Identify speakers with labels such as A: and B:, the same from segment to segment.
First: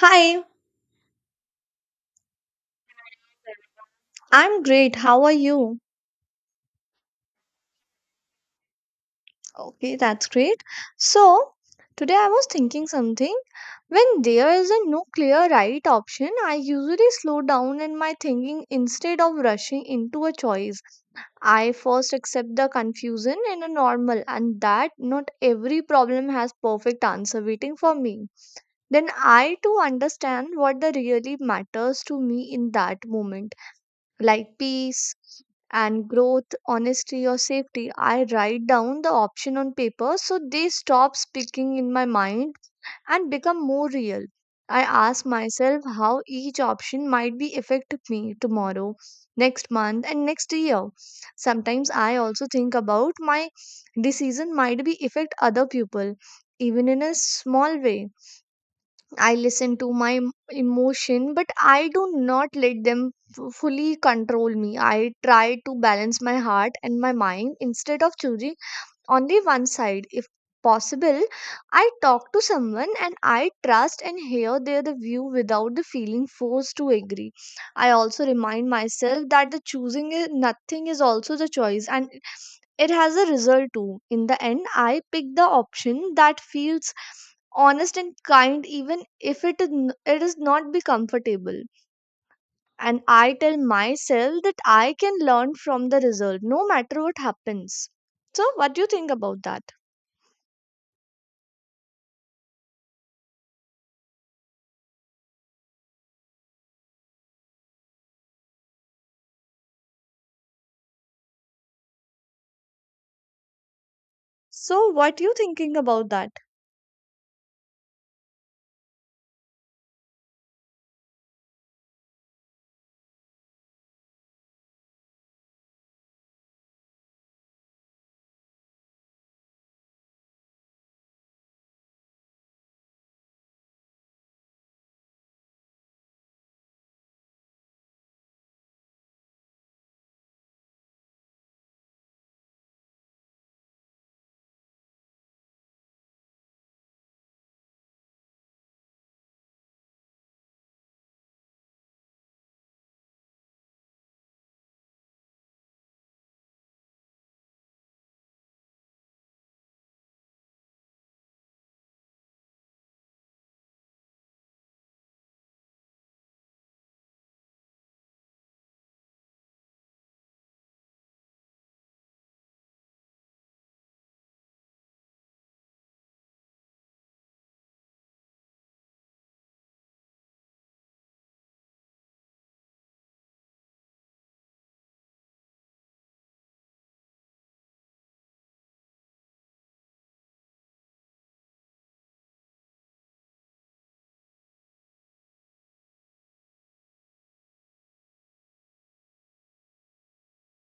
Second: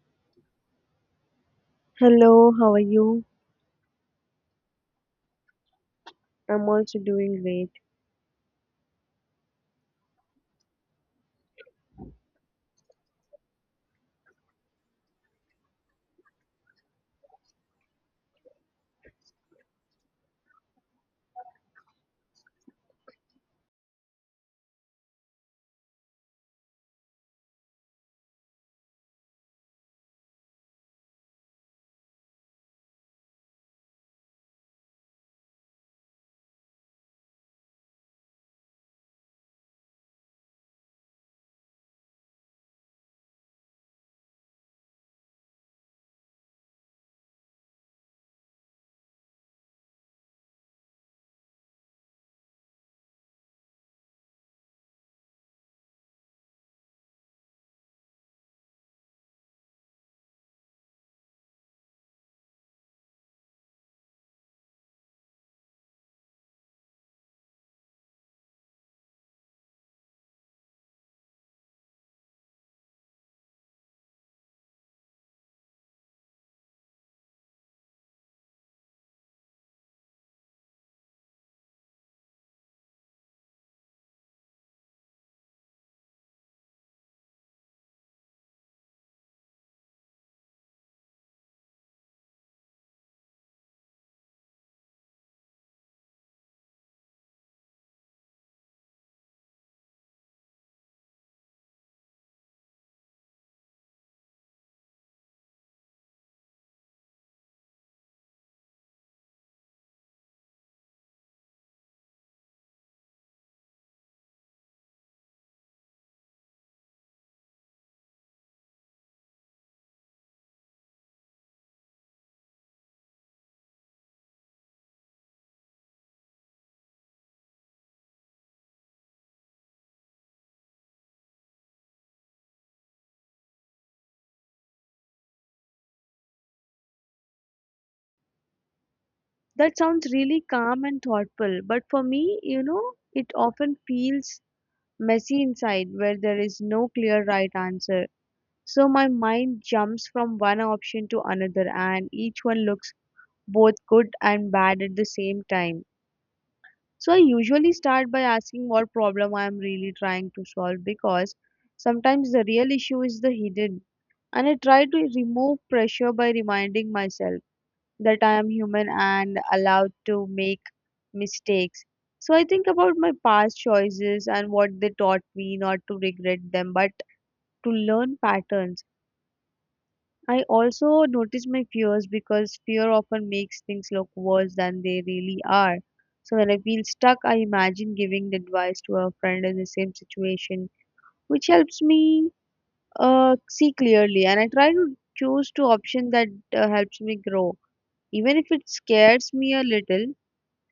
A: Hi,
B: Hello, how are you?
A: I'm great. How are you?
B: I'm also doing great.
A: Okay, that's great. So, today I was thinking something. When there isn't no clear right option, I usually slow down in my thinking instead of rushing into a choice. I first accept the confusion in a normal and that not every problem has perfect answer waiting for me. Then I too understand what the really matters to me in that moment. Like peace and growth, honesty, or safety. I write down the option on paper so they stop speaking in my mind and become more real. I ask myself how each option might be affect me tomorrow, next month, and next year. Sometimes I also think about my decision might be affect other people, even in a small way. I listen to my emotion, but I do not let them fully control me. I try to balance my heart and my mind instead of choosing on the one side if possible. I talk to someone and I trust and hear their the view without the feeling forced to agree. I also remind myself that the choosing is, nothing is also the choice, and it has a result too. In the end, I pick the option that feels honest and kind, even if it is not be comfortable. And I tell myself that I can learn from the result no matter what happens. So what do you think about that? So, what you thinking about that?
B: That sounds really calm and thoughtful, but for me, it often feels messy inside where there is no clear right answer. So my mind jumps from one option to another, and each one looks both good and bad at the same time. So I usually start by asking what problem I am really trying to solve because sometimes the real issue is the hidden. And I try to remove pressure by reminding myself that I am human and allowed to make mistakes. So I think about my past choices and what they taught me not to regret them, but to learn patterns. I also notice my fears because fear often makes things look worse than they really are. So when I feel stuck, I imagine giving the advice to a friend in the same situation, which helps me see clearly. And I try to choose two options that helps me grow, even if it scares me a little.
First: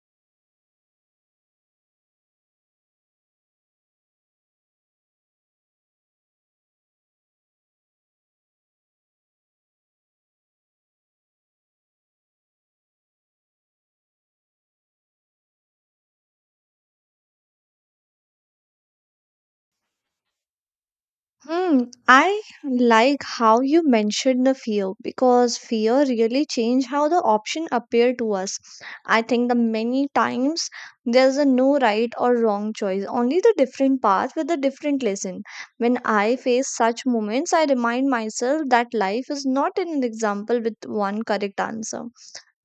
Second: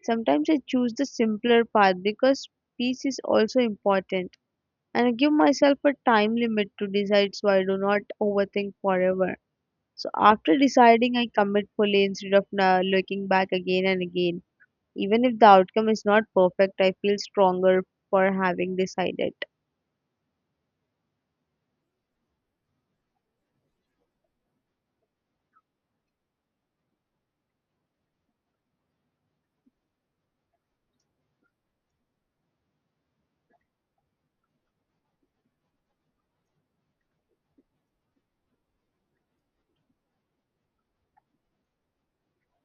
B: Sometimes I choose the simpler path because peace is also important. And I give myself a time limit to decide so I do not overthink forever. So after deciding, I commit fully instead of looking back again and again. Even if the outcome is not perfect, I feel stronger for having decided.
A: Hmm. I like how you mentioned the fear, because fear really changed how the option appear to us. I think the many times there's a no right or wrong choice, only the different path with a different lesson. When I face such moments, I remind myself that life is not an example with one correct answer.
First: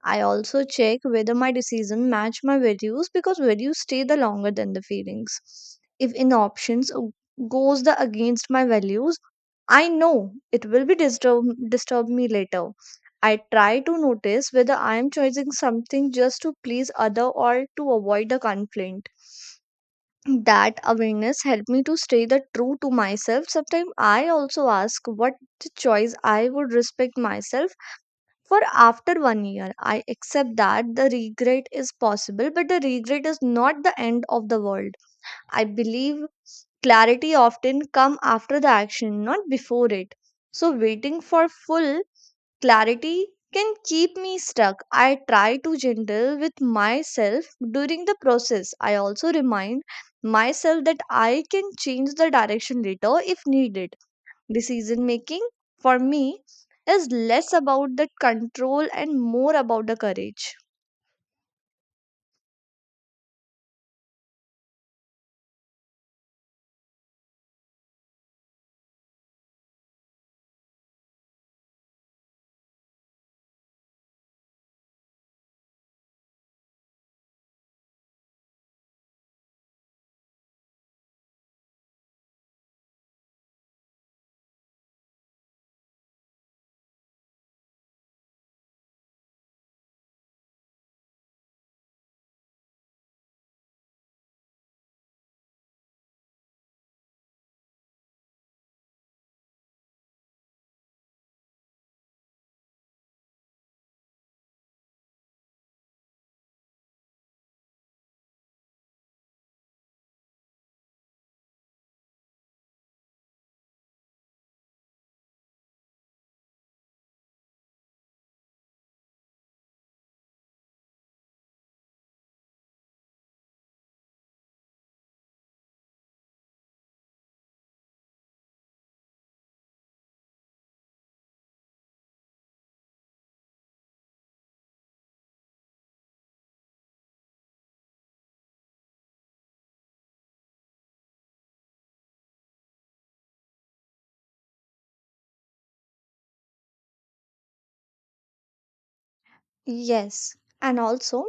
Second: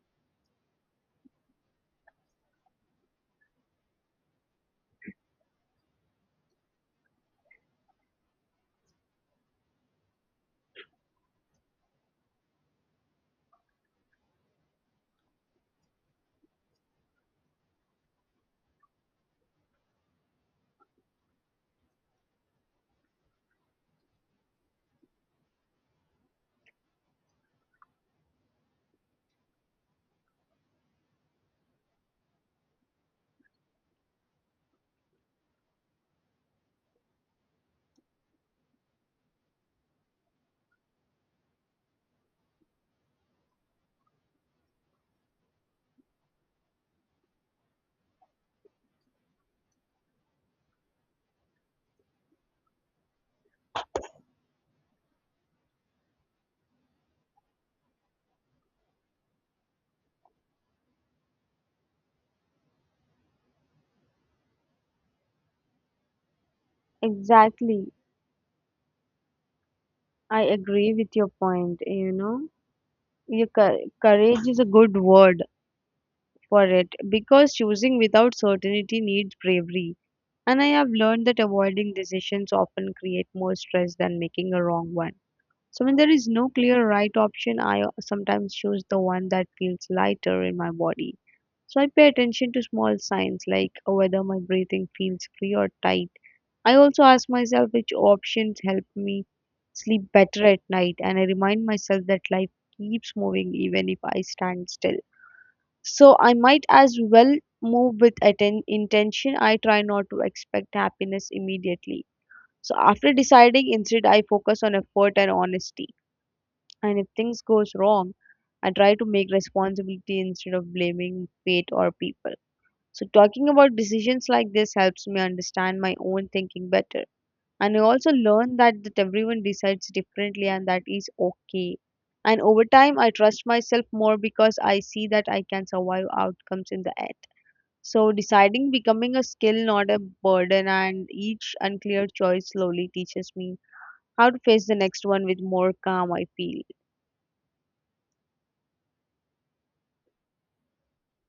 A: I also check whether my decision match my values, because values stay the longer than the feelings. If in options goes the against my values, I know it will be disturb me later. I try to notice whether I am choosing something just to please other or to avoid the conflict. That awareness helped me to stay the true to myself. Sometimes I also ask what the choice I would respect myself for after one year. I accept that the regret is possible, but the regret is not the end of the world. I believe clarity often come after the action, not before it. So waiting for full clarity can keep me stuck. I try to gentle with myself during the process. I also remind myself that I can change the direction later if needed. Decision making for me is less about the control and more about the courage.
B: Exactly. I agree with your point, you know. Your courage is a good word for it because choosing without certainty needs bravery. And I have learned that avoiding decisions often create more stress than making a wrong one. So when there is no clear right option, I sometimes choose the one that feels lighter in my body. So I pay attention to small signs like whether my breathing feels free or tight. I also ask myself which options help me sleep better at night, and I remind myself that life keeps moving even if I stand still. So I might as well move with intention. I try not to expect happiness immediately. So after deciding, instead I focus on effort and honesty. And if things goes wrong, I try to make responsibility instead of blaming fate or people. So talking about decisions like this helps me understand my own thinking better. And I also learn that everyone decides differently and that is okay. And over time, I trust myself more because I see that I can survive outcomes in the end. So deciding becoming a skill, not a burden, and each unclear choice slowly teaches me how to face the next one with more calm. I feel
A: Yes, and also,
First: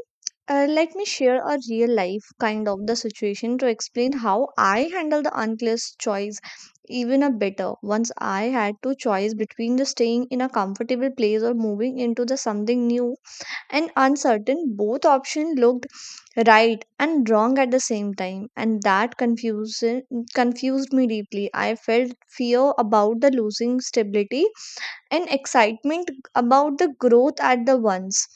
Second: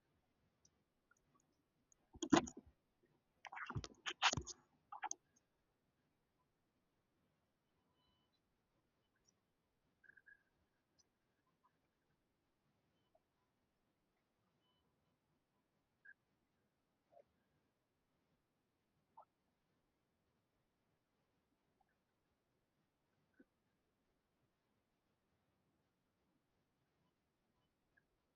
A: let me share a real life kind of the situation to explain how I handle the unclear choice even a better. Once I had to choice between the staying in a comfortable place or moving into the something new and uncertain. Both options looked right and wrong at the same time, and that confusion confused me deeply. I felt fear about the losing stability and excitement about the growth at the once.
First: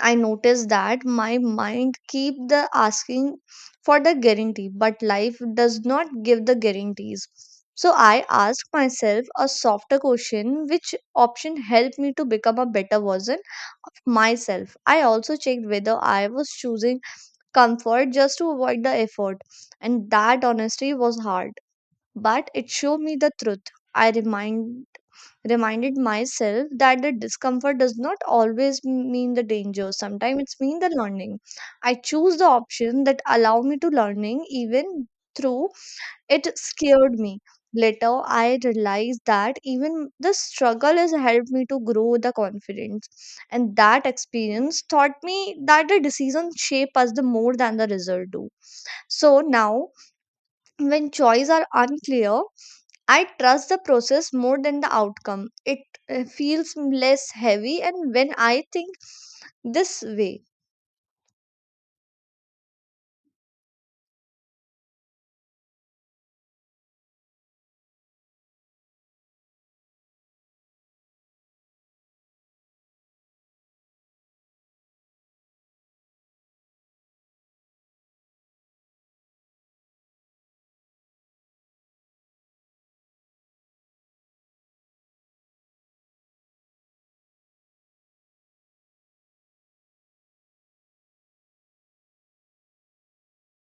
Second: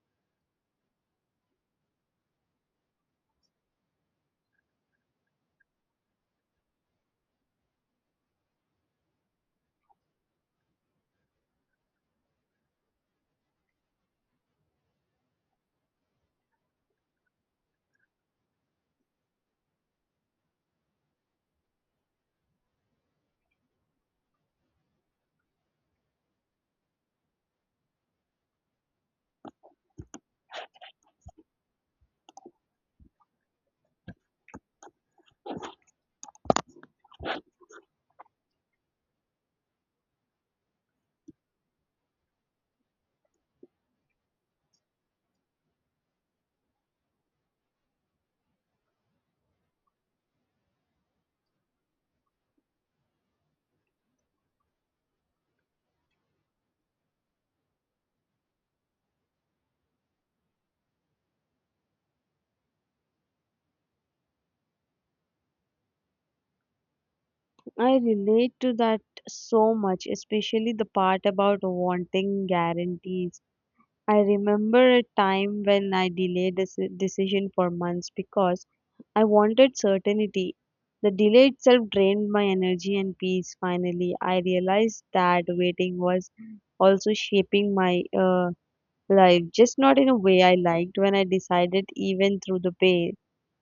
A: I noticed that my mind keep the asking for the guarantee, but life does not give the guarantees. So I ask myself a softer question: which option helped me to become a better version of myself. I also checked whether I was choosing comfort just to avoid the effort, and that honesty was hard, but it showed me the truth. I reminded myself that the discomfort does not always mean the danger. Sometimes it's mean the learning. I choose the option that allow me to learning even through it scared me. Later, I realized that even the struggle has helped me to grow the confidence, and that experience taught me that the decision shape us the more than the result do. So now, when choices are unclear, I trust the process more than the outcome. It feels less heavy, and when I think this way,
B: I relate to that so much, especially the part about wanting guarantees. I remember a time when I delayed a decision for months because I wanted certainty. The delay itself drained my energy and peace. Finally, I realized that waiting was also shaping my life, just not in a way I liked. When I decided, even through the pain,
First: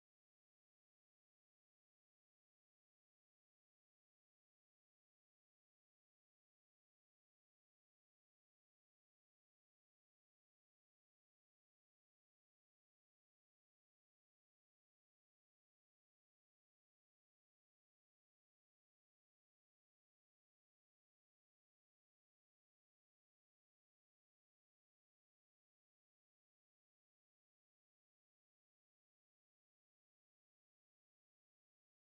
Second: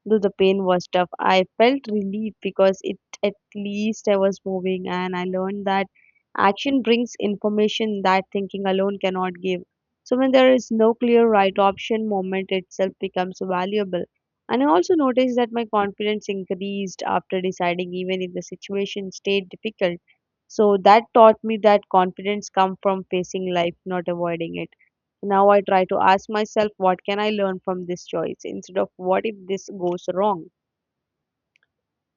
B: though the pain was tough, I felt relief because it at least I was moving, and I learned that action brings information that thinking alone cannot give. So when there is no clear right option, moment itself becomes valuable. And I also noticed that my confidence increased after deciding, even if the situation stayed difficult. So that taught me that confidence comes from facing life, not avoiding it. Now I try to ask myself, what can I learn from this choice instead of what if this goes wrong?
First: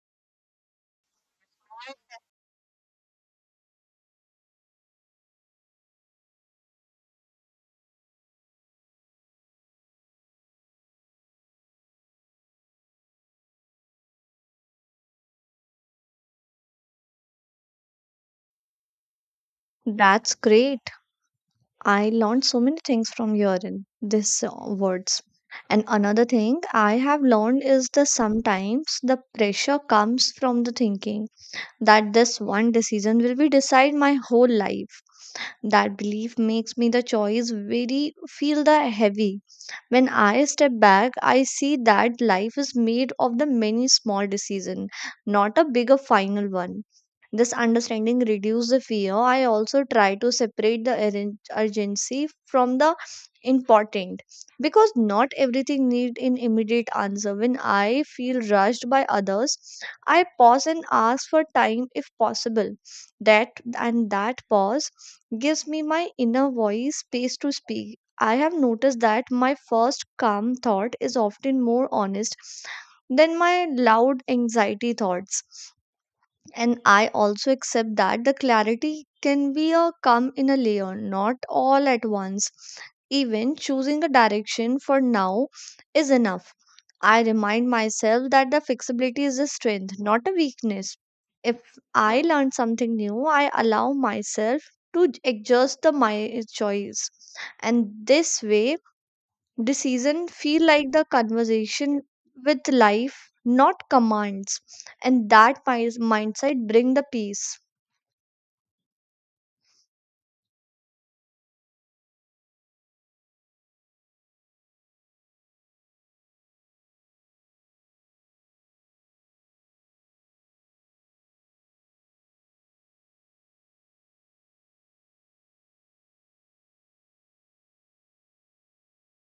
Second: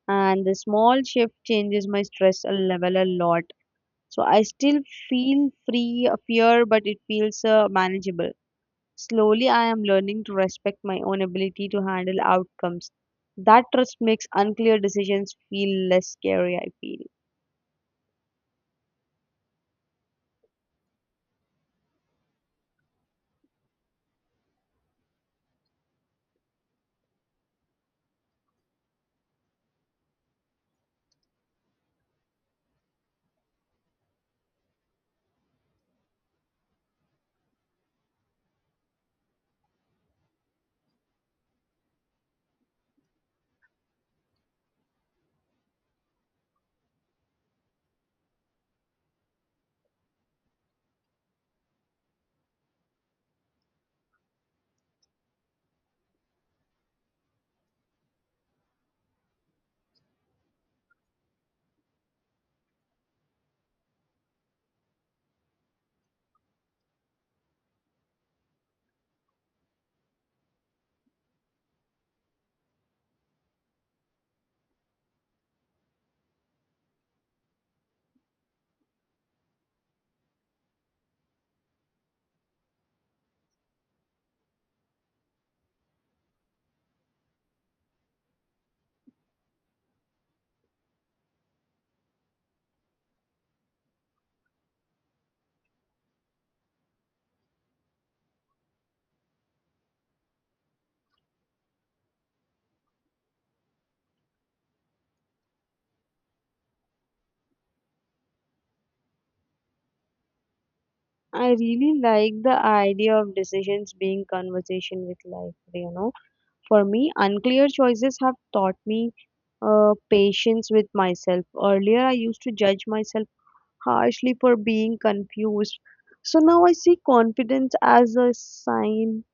B: And the small shift changes my stress level a lot. So I still feel free of fear, but it feels manageable. Slowly, I am learning to respect my own ability to handle outcomes. That trust makes unclear decisions feel less scary, I feel.
A: that's great. I learned so many things from your in this words. And another thing I have learned is that sometimes the pressure comes from the thinking that this one decision will be decide my whole life. That belief makes me the choice very feel the heavy. When I step back, I see that life is made of the many small decisions, not a bigger final one. This understanding reduces the fear. I also try to separate the urgency from the important, because not everything need an immediate answer. When I feel rushed by others, I pause and ask for time if possible. That and that pause gives me my inner voice space to speak. I have noticed that my first calm thought is often more honest than my loud anxiety thoughts. And I also accept that the clarity can be a come in a layer, not all at once. Even choosing a direction for now is enough. I remind myself that the flexibility is a strength, not a weakness. If I learn something new, I allow myself to adjust the my choice. And this way, decision feel like the conversation with life, not commands. And that mindset bring the peace.
B: I really like the idea of decisions being conversation with life. For me, unclear choices have taught me patience with myself. Earlier, I used to judge myself harshly for being confused. So now I see confidence as a sign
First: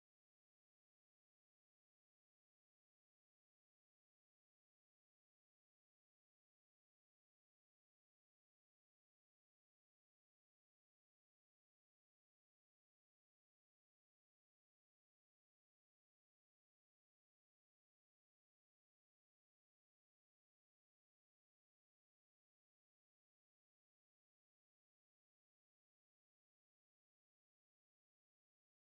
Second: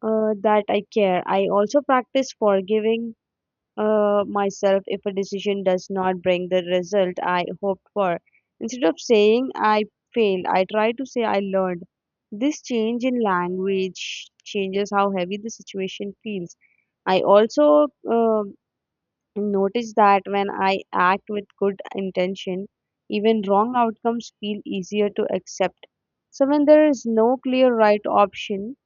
B: that I care. I also practice forgiving myself if a decision does not bring the result I hoped for. Instead of saying I failed, I try to say I learned. This change in language changes how heavy the situation feels. I also notice that when I act with good intention, even wrong outcomes feel easier to accept. So when there is no clear right option,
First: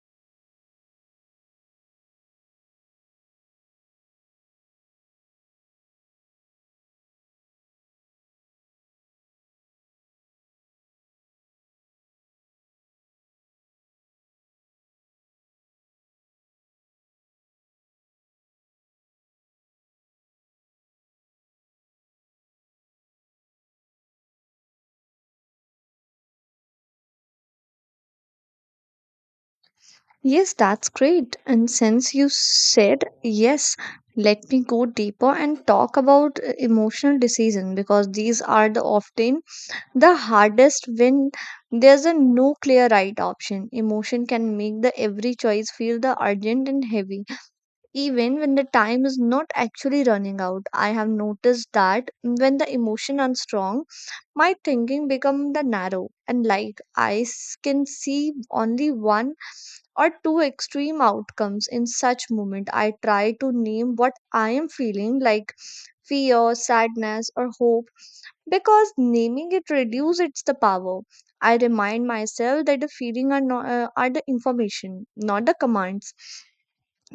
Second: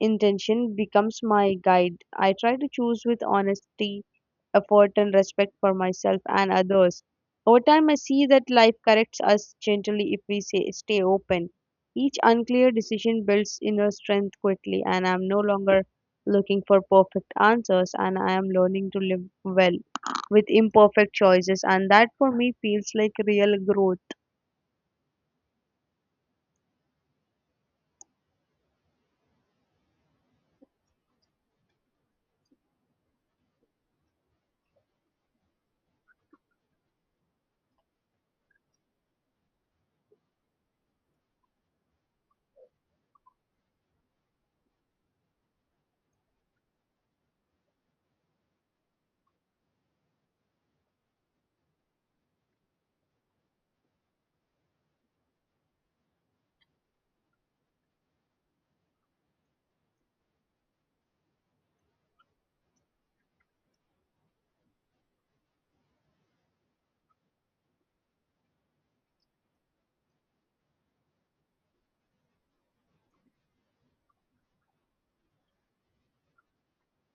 B: intention becomes my guide. I try to choose with honesty, effort, and respect for myself and others. Over time, I see that life corrects us gently if we say, stay open. Each unclear decision builds inner strength quickly, and I'm no longer looking for perfect answers, and I am learning to live well with imperfect choices, and that for me feels like real growth.
A: Yes, that's great. And since you said yes, let me go deeper and talk about emotional decision, because these are the often the hardest when there's a no clear right option. Emotion can make the every choice feel the urgent and heavy, even when the time is not actually running out. I have noticed that when the emotion are strong, my thinking become the narrow, and like I can see only one or two extreme outcomes. In such moment, I try to name what I am feeling, like fear, sadness, or hope, because naming it reduces its the power. I remind myself that the feeling are, not, are the information, not the commands.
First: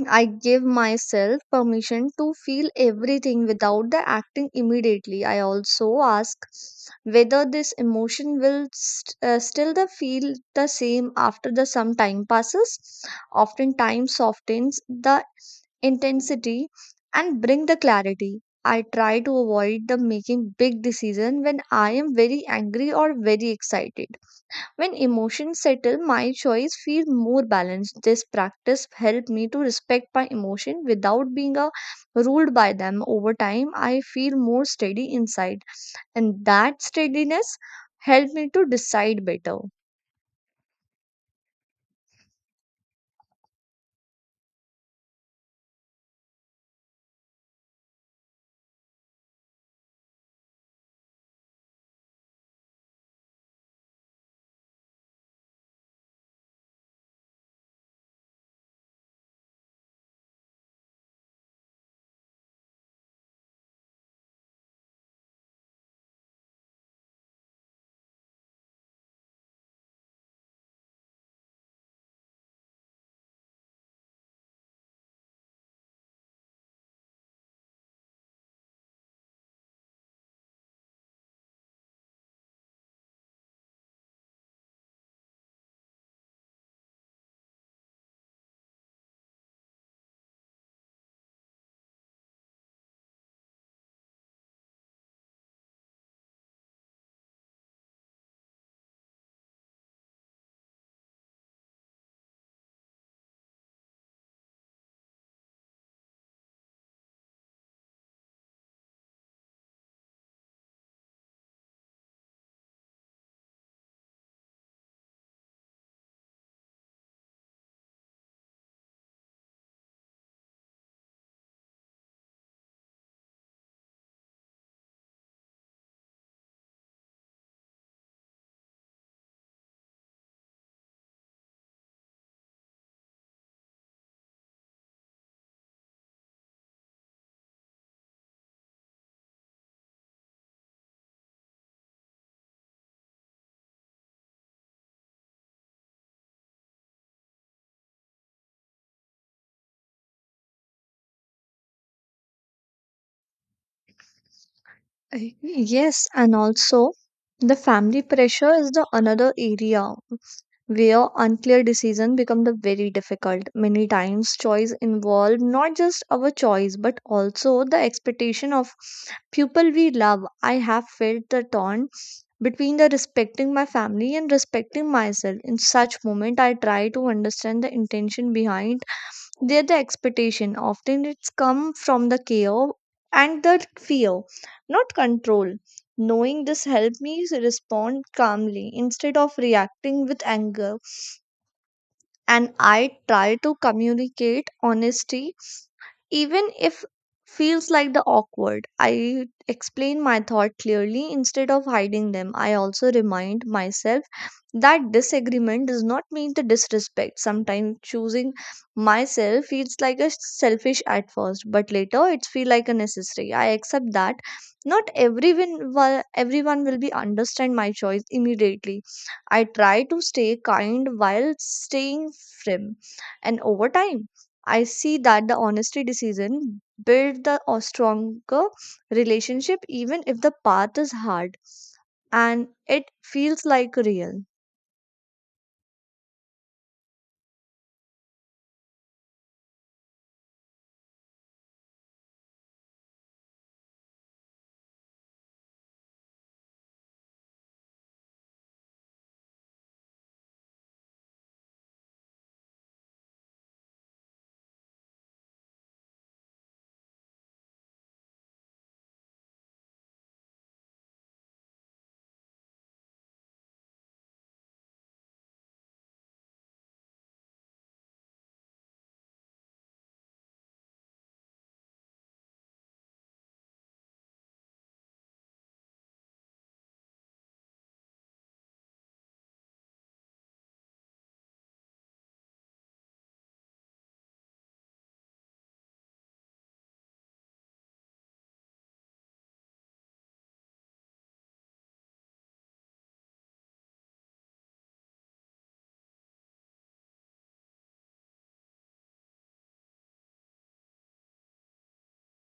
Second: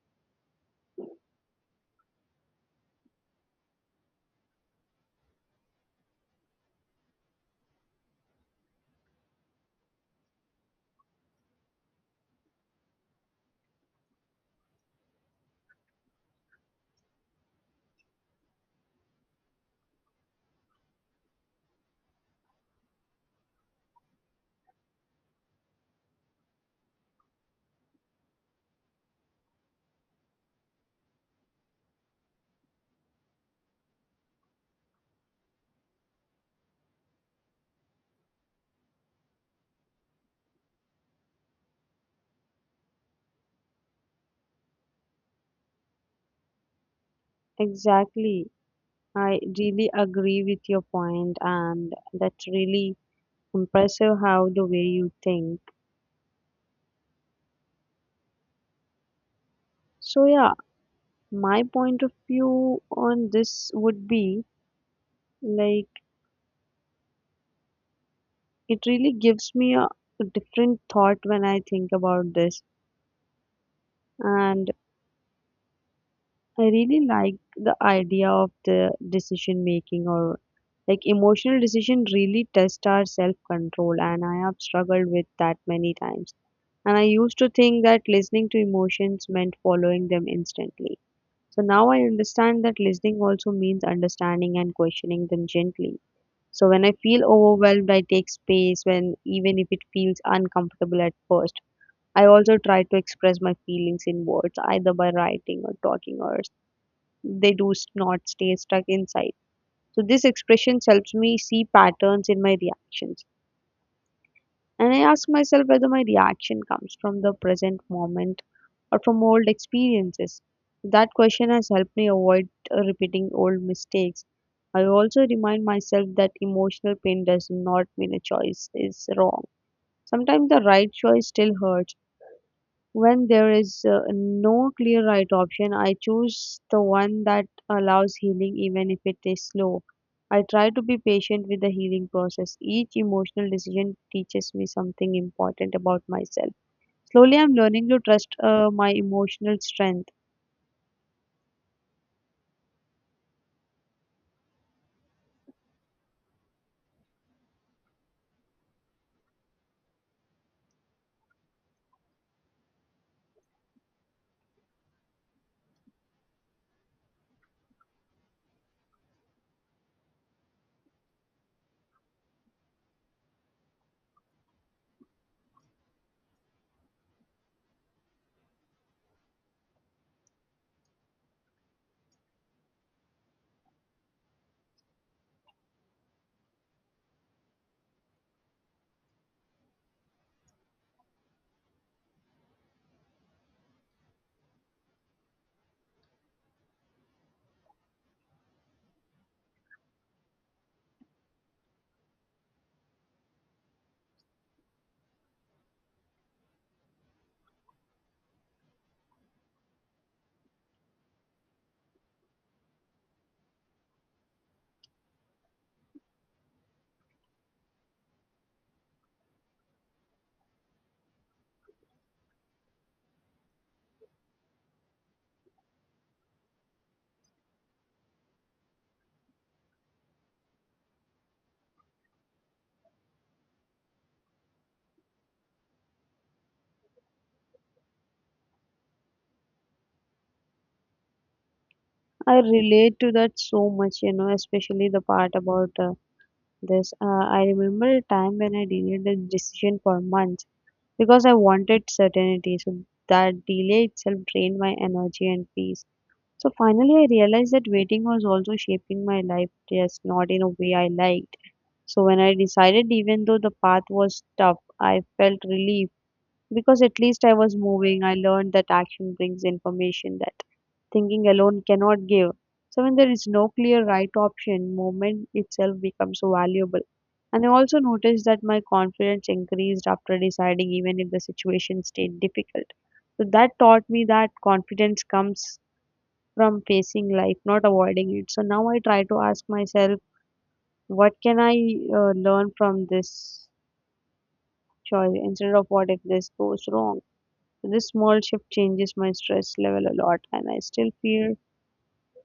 A: I give myself permission to feel everything without the acting immediately. I also ask whether this emotion will still the feel the same after the some time passes. Often time softens the intensity and bring the clarity. I try to avoid the making big decision when I am very angry or very excited. When emotions settle, my choice feel more balanced. This practice helped me to respect my emotion without being ruled by them. Over time, I feel more steady inside, and that steadiness helped me to decide better.
B: Exactly. I really agree with your point, and that's really impressive how the way you think. So, yeah, my point of view on this would be like it really gives me a different thought when I think about this. And I really like the idea of the decision making, or like emotional decision really test our self control, and I have struggled with that many times. And I used to think that listening to emotions meant following them instantly. So now I understand that listening also means understanding and questioning them gently. So when I feel overwhelmed, I take space when even if it feels uncomfortable at first. I also try to express my feelings in words, either by writing or talking, or they do not stay stuck inside. So this expression helps me see patterns in my reactions. And I ask myself whether my reaction comes from the present moment or from old experiences. That question has helped me avoid repeating old mistakes. I also remind myself that emotional pain does not mean a choice is wrong. Sometimes the right choice still hurts. When there is no clear right option, I choose the one that allows healing even if it is slow. I try to be patient with the healing process. Each emotional decision teaches me something important about myself. Slowly, I'm learning to trust my emotional strength.
A: Yes, and also the family pressure is the another area where unclear decision become the very difficult. Many times choice involve not just our choice, but also the expectation of people we love. I have felt the taunt between the respecting my family and respecting myself. In such moment, I try to understand the intention behind their the expectation. Often it's come from the care and the fear, not control. Knowing this helped me respond calmly instead of reacting with anger. And I try to communicate honesty, even if feels like the awkward. I explain my thought clearly instead of hiding them. I also remind myself that disagreement does not mean the disrespect. Sometimes choosing myself feels like a selfish at first, but later it feel like a necessary. I accept that not everyone will, everyone will be understand my choice immediately. I try to stay kind while staying firm. And over time, I see that the honesty decision build the stronger relationship, even if the path is hard, and it feels like real.
B: I relate to that so much, you know, especially the part about this. I remember a time when I delayed the decision for months because I wanted certainty. So that delay itself drained my energy and peace. So finally, I realized that waiting was also shaping my life, just not in a way I liked. So when I decided, even though the path was tough, I felt relief because at least I was moving. I learned that action brings information that thinking alone cannot give. So when there is no clear right option, movement itself becomes so valuable. And I also noticed that my confidence increased after deciding, even if the situation stayed difficult. So that taught me that confidence comes from facing life, not avoiding it. So now I try to ask myself, what can I learn from this choice instead of what if this goes wrong? So this small shift changes my stress level a lot, and I still feel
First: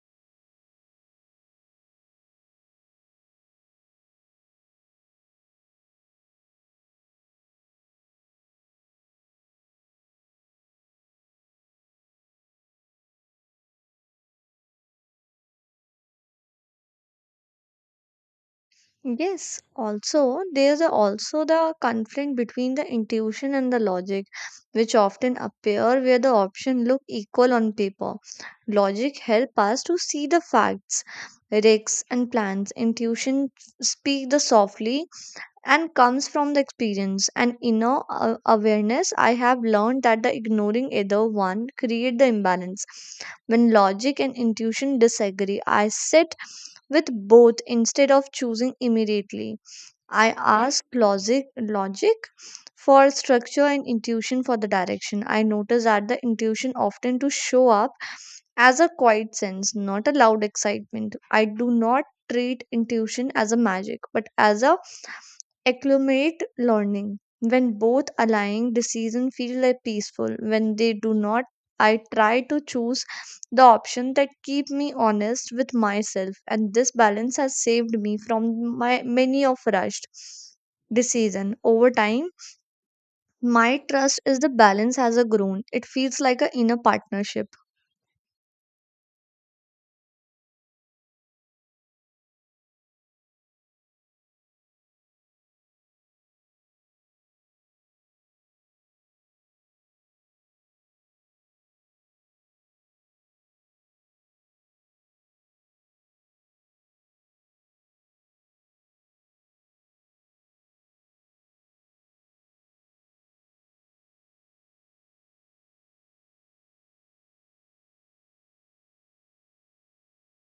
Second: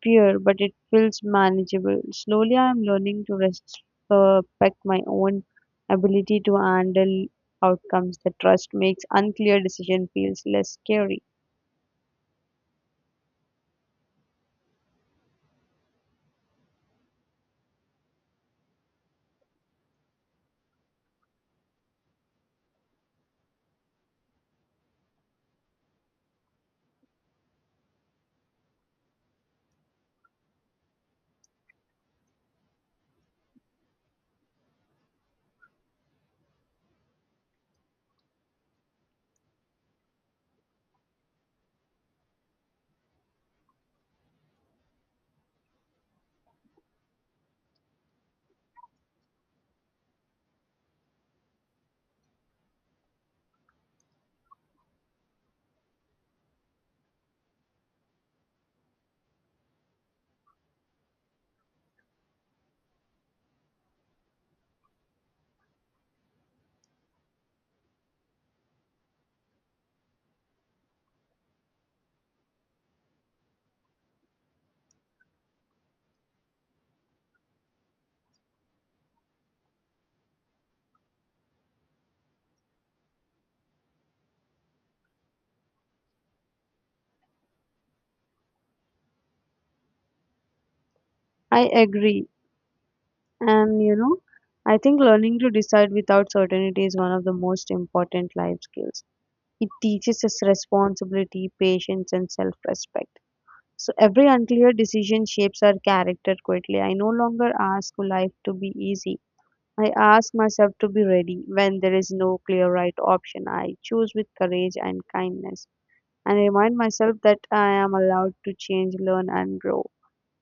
B: fear, but it feels manageable. Slowly, I am learning to respect my own ability to handle outcomes. The trust makes unclear decision feels less scary.
A: Yes, also there's also the conflict between the intuition and the logic, which often appear where the options look equal on paper. Logic help us to see the facts, risks and plans. Intuition speak the softly and comes from the experience and inner awareness. I have learned that the ignoring either one create the imbalance. When logic and intuition disagree, I sit with both instead of choosing immediately. I ask logic for structure and intuition for the direction. I notice that the intuition often to show up as a quiet sense, not a loud excitement. I do not treat intuition as a magic, but as a acclimate learning. When both aligning, decision feel like peaceful. When they do not, I try to choose the option that keep me honest with myself. And this balance has saved me from my many of rushed decision over time. My trust is the balance has a grown. It feels like a inner partnership.
B: I agree. And you know, I think learning to decide without certainty is one of the most important life skills. It teaches us responsibility, patience, and self respect. So every unclear decision shapes our character quickly. I no longer ask life to be easy. I ask myself to be ready when there is no clear right option. I choose with courage and kindness and remind myself that I am allowed to change, learn, and grow.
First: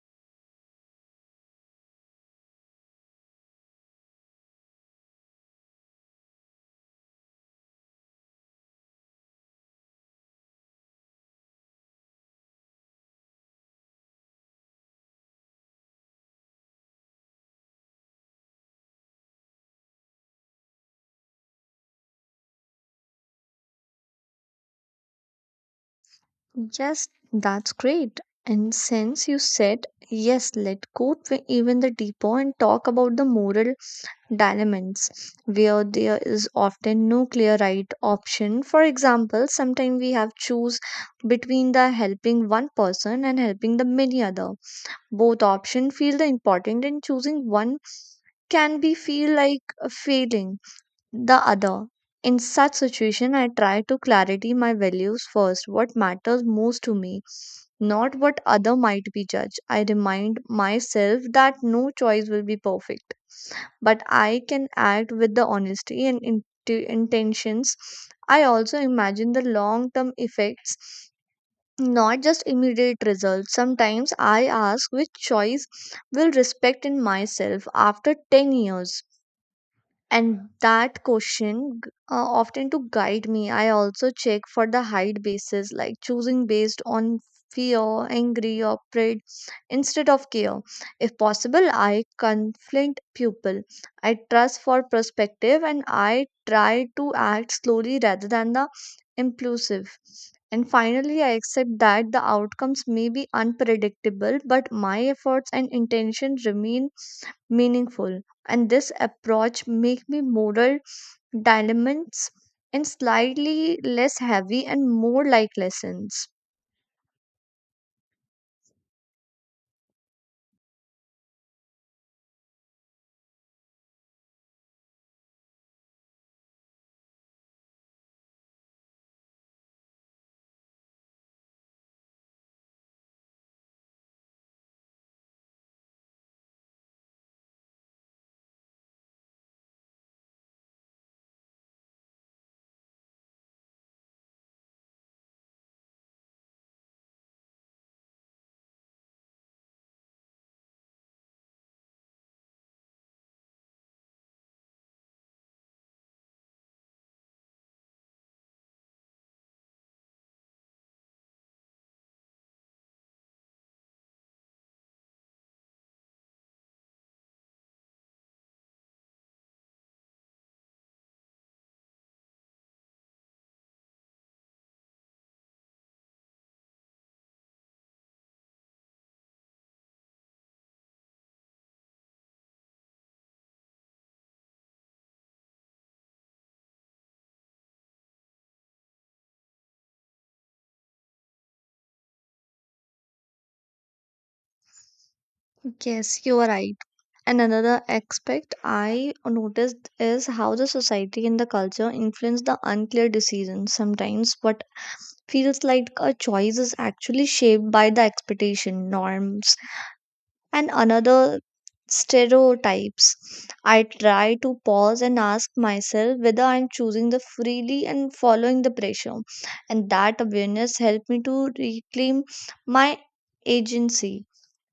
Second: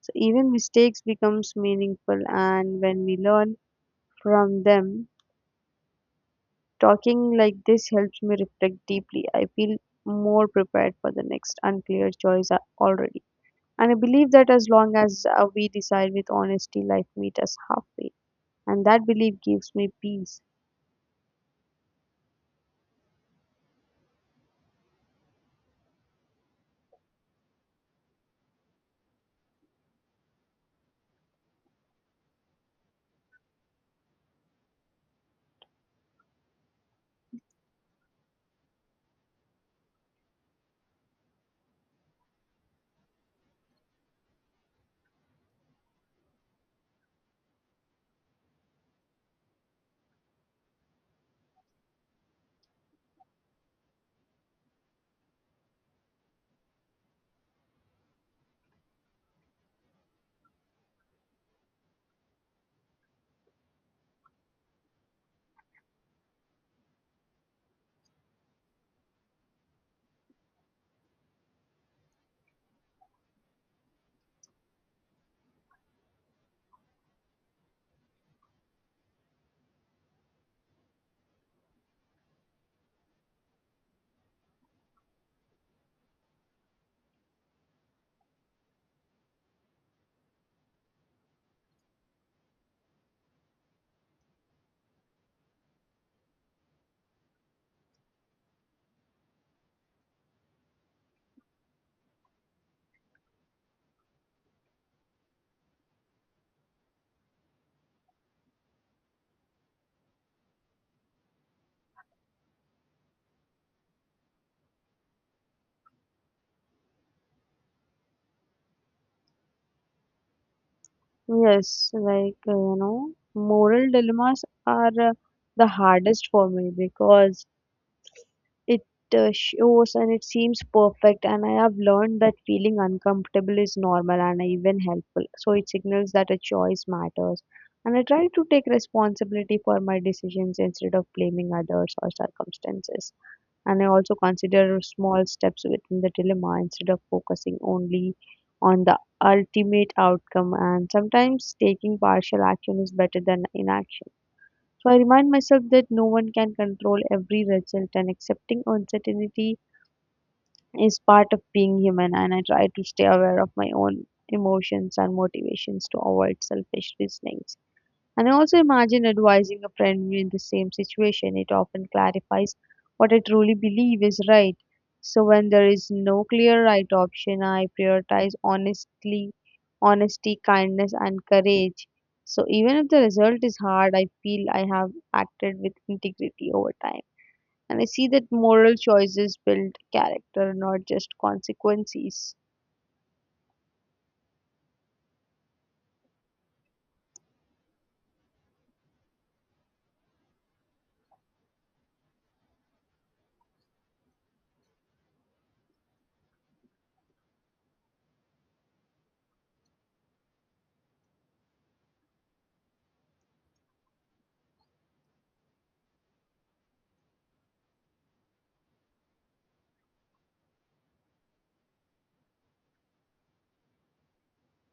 B: So even mistakes becomes meaningful, and when we learn from them, talking like this helps me reflect deeply. I feel more prepared for the next unclear choice already. And I believe that as long as we decide with honesty, life meets us halfway. And that belief gives me peace.
A: Yes, that's great. And since you said yes, let go to even the deeper and talk about the moral dilemmas where there is often no clear right option. For example, sometimes we have choose between the helping one person and helping the many other. Both option feel the important, and choosing one can be feel like a failing the other. In such situation, I try to clarity my values first, what matters most to me, not what other might be judged. I remind myself that no choice will be perfect, but I can act with the honesty and intentions. I also imagine the long-term effects, not just immediate results. Sometimes I ask which choice will respect in myself after 10 years and that question often to guide me. I also check for the height basis like choosing based on fear, angry or pride instead of care. If possible, I conflict pupil, I trust for perspective, and I try to act slowly rather than the impulsive. And finally, I accept that the outcomes may be unpredictable, but my efforts and intention remain meaningful. And this approach make me moral dilemmas and slightly less heavy and more like lessons.
B: Yes, like you know, moral dilemmas are the hardest for me because it shows and it seems perfect, and I have learned that feeling uncomfortable is normal and even helpful. So it signals that a choice matters, and I try to take responsibility for my decisions instead of blaming others or circumstances. And I also consider small steps within the dilemma instead of focusing only on the ultimate outcome. And sometimes taking partial action is better than inaction. So I remind myself that no one can control every result, and accepting uncertainty is part of being human. And I try to stay aware of my own emotions and motivations to avoid selfish reasonings. And I also imagine advising a friend in the same situation. It often clarifies what I truly believe is right. So when there is no clear right option, I prioritize honesty, kindness, and courage. So even if the result is hard, I feel I have acted with integrity over time. And I see that moral choices build character, not just consequences.
A: Yes, you are right. And another aspect I noticed is how the society and the culture influence the unclear decisions. Sometimes what feels like a choice is actually shaped by the expectation, norms, and another stereotypes. I try to pause and ask myself whether I'm choosing the freely and following the pressure. And that awareness helped me to reclaim my agency.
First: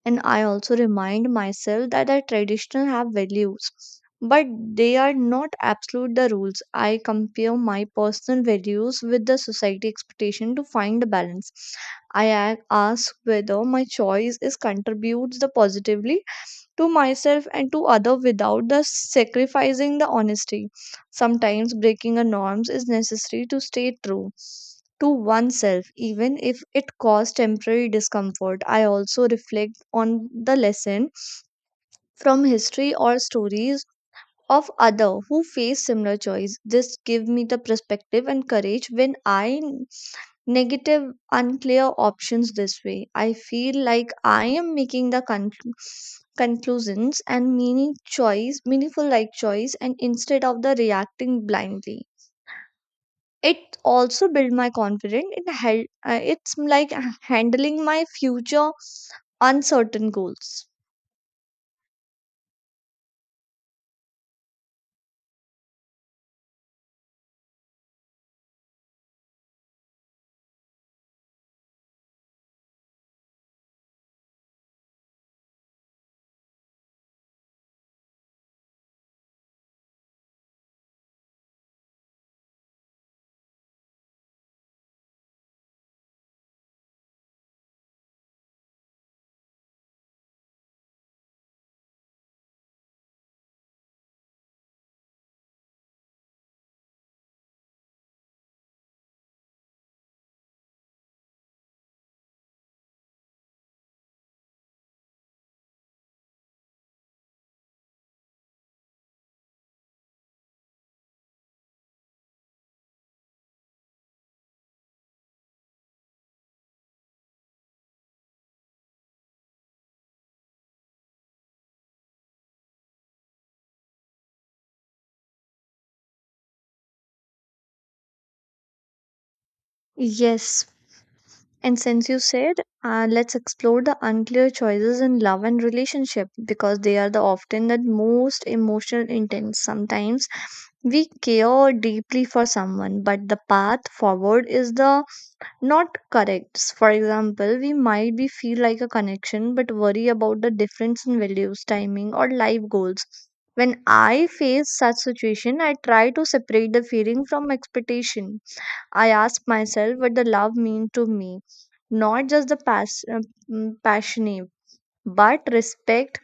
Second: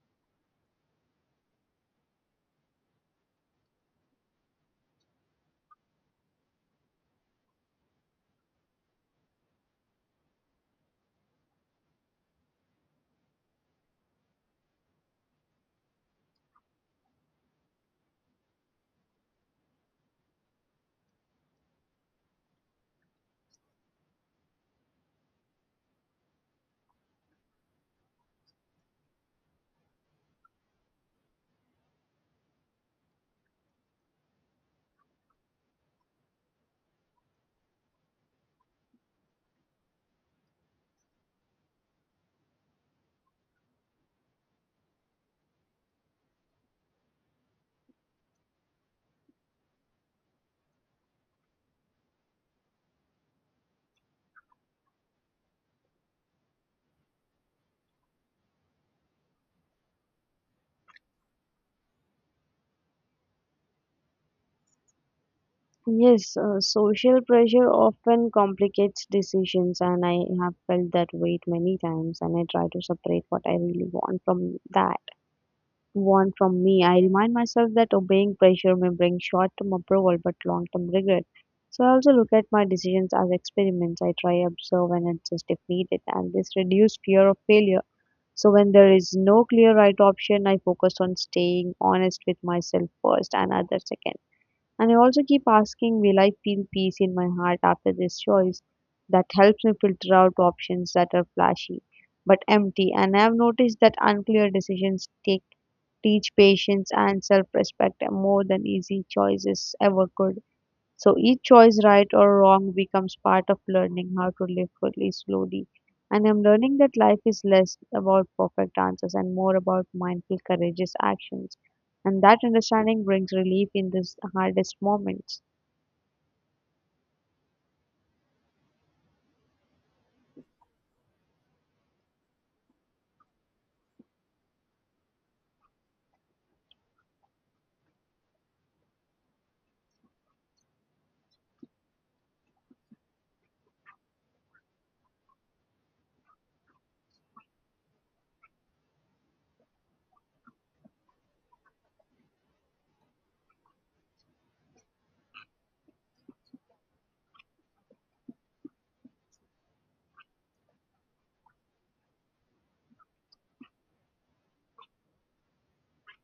A: And I also remind myself that the traditional have values, but they are not absolute the rules. I compare my personal values with the society expectation to find the balance. i a- Ask whether my choice is contributes the positively to myself and to other without the sacrificing the honesty. Sometimes breaking a norms is necessary to stay true to oneself, even if it caused temporary discomfort. I also reflect on the lesson from history or stories of other who face similar choice. This give me the perspective and courage when I negative unclear options. This way, I feel like I am making the conclusions and meaning choice meaningful like choice, and instead of the reacting blindly. It also build my confidence. It's like handling my future uncertain goals.
B: Yes, social pressure often complicates decisions, and I have felt that weight many times. And I try to separate what I really want from that want from me. I remind myself that obeying pressure may bring short-term approval but long-term regret. So I also look at my decisions as experiments. I try observe and adjust if needed, and this reduces fear of failure. So when there is no clear right option, I focus on staying honest with myself first and others second. And I also keep asking, will I feel peace in my heart after this choice? That helps me filter out options that are flashy but empty. And I have noticed that unclear decisions teach patience and self respect more than easy choices ever could. So each choice, right or wrong, becomes part of learning how to live fully, slowly. And I'm learning that life is less about perfect answers and more about mindful, courageous actions. And that understanding brings relief in these hardest moments.
A: Yes. And since you said, let's explore the unclear choices in love and relationship because they are the often the most emotional intense. Sometimes we care deeply for someone, but the path forward is the not correct. For example, we might be feel like a connection, but worry about the difference in values, timing, or life goals. When I face such situation, I try to separate the feeling from expectation. I ask myself what the love mean to me, not just the passionate, but respect,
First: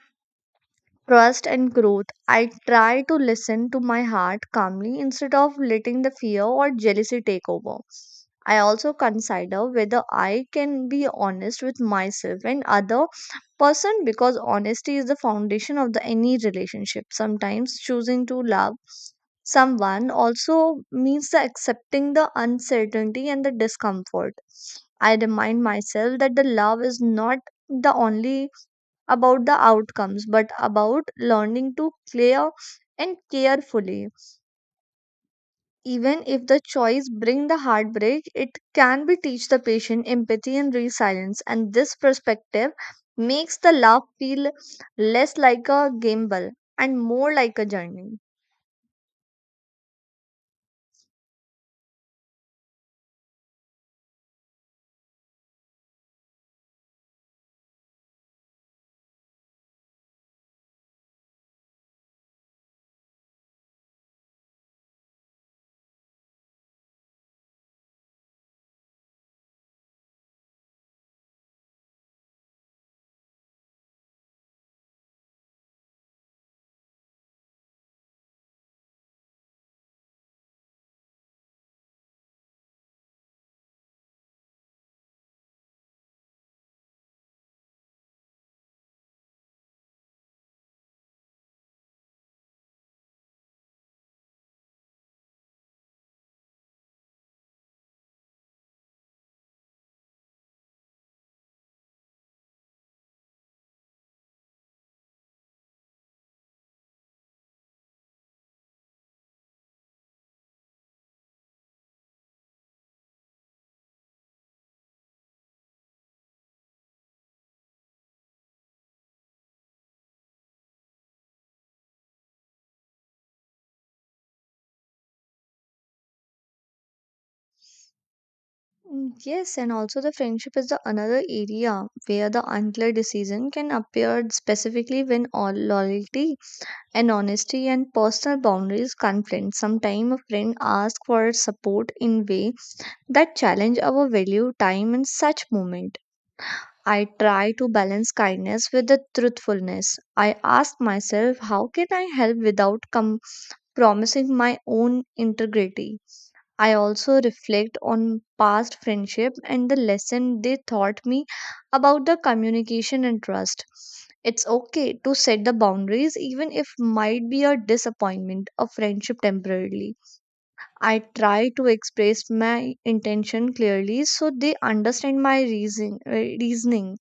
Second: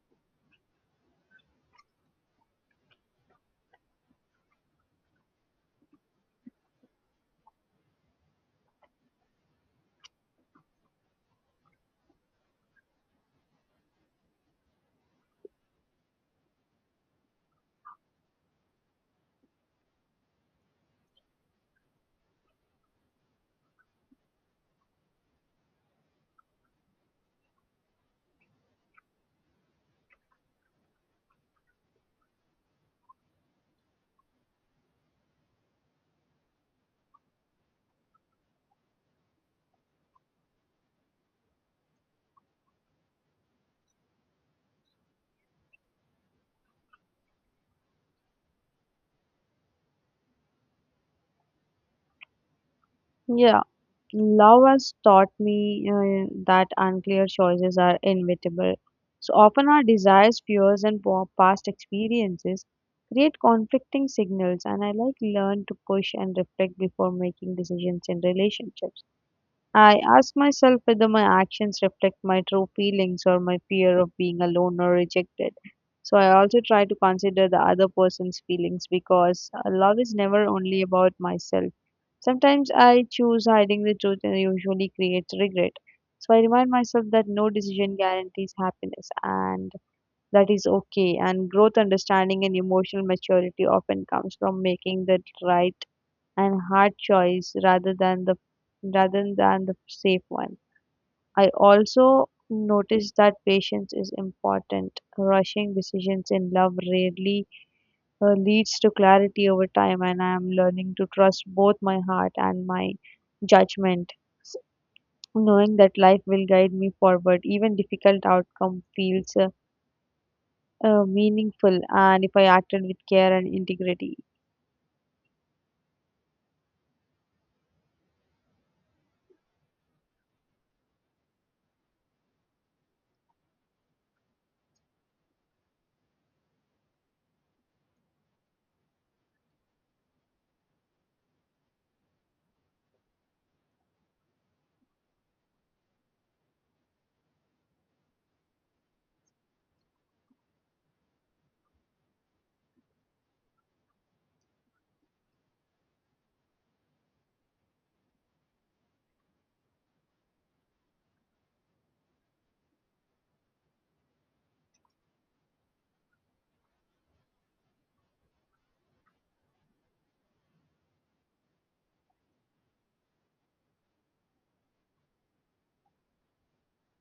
A: trust and growth. I try to listen to my heart calmly instead of letting the fear or jealousy take over. I also consider whether I can be honest with myself and other person, because honesty is the foundation of the any relationship. Sometimes choosing to love someone also means the accepting the uncertainty and the discomfort. I remind myself that the love is not the only about the outcomes, but about learning to clear and carefully. Even if the choice bring the heartbreak, it can be teach the patient empathy and resilience. And this perspective makes the love feel less like a gamble and more like a journey.
B: Yeah. Love has taught me that unclear choices are inevitable. So often, our desires, fears, and past experiences create conflicting signals, and I like learn to push and reflect before making decisions in relationships. I ask myself whether my actions reflect my true feelings or my fear of being alone or rejected. So I also try to consider the other person's feelings because love is never only about myself. Sometimes I choose hiding the truth and usually creates regret. So I remind myself that no decision guarantees happiness and that is okay. And growth, understanding, and emotional maturity often comes from making the right and hard choice rather than the safe one. I also noticed that patience is important. Rushing decisions in love rarely leads to clarity over time, and I am learning to trust both my heart and my judgment. S- Knowing that life will guide me forward, even difficult outcome feels meaningful, and if I acted with care and integrity.
A: Mm, yes, and also the friendship is the another area where the unclear decision can appear, specifically when all loyalty and honesty and personal boundaries conflict. Sometimes a friend asks for support in way that challenge our value time in such moment. I try to balance kindness with the truthfulness. I ask myself how can I help without compromising my own integrity. I also reflect on past friendship and the lesson they taught me about the communication and trust. It's okay to set the boundaries even if might be a disappointment of friendship temporarily. I try to express my intention clearly so they understand my reasoning.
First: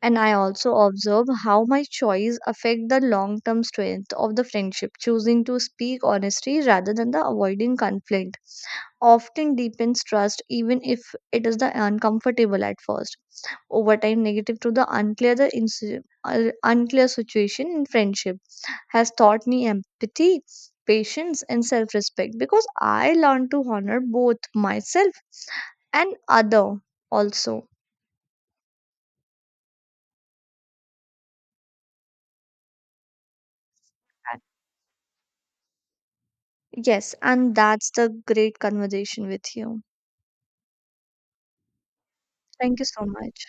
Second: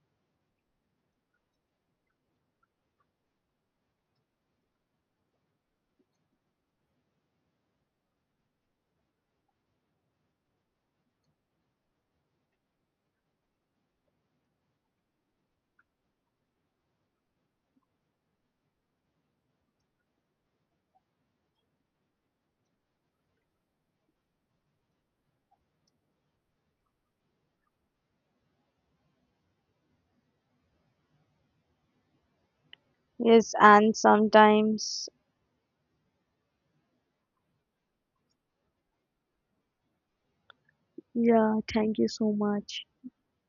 A: And I also observe how my choice affect the long term strength of the friendship. Choosing to speak honestly rather than the avoiding conflict often deepens trust, even if it is the uncomfortable at first. Over time, negative to the unclear the unclear situation in friendship has taught me empathy, patience and self-respect, because I learned to honor both myself and other also.
B: Yes, and sometimes,
A: Yes, and that's the great conversation with you.
B: yeah, thank you so
A: Thank
B: much.
A: you so much.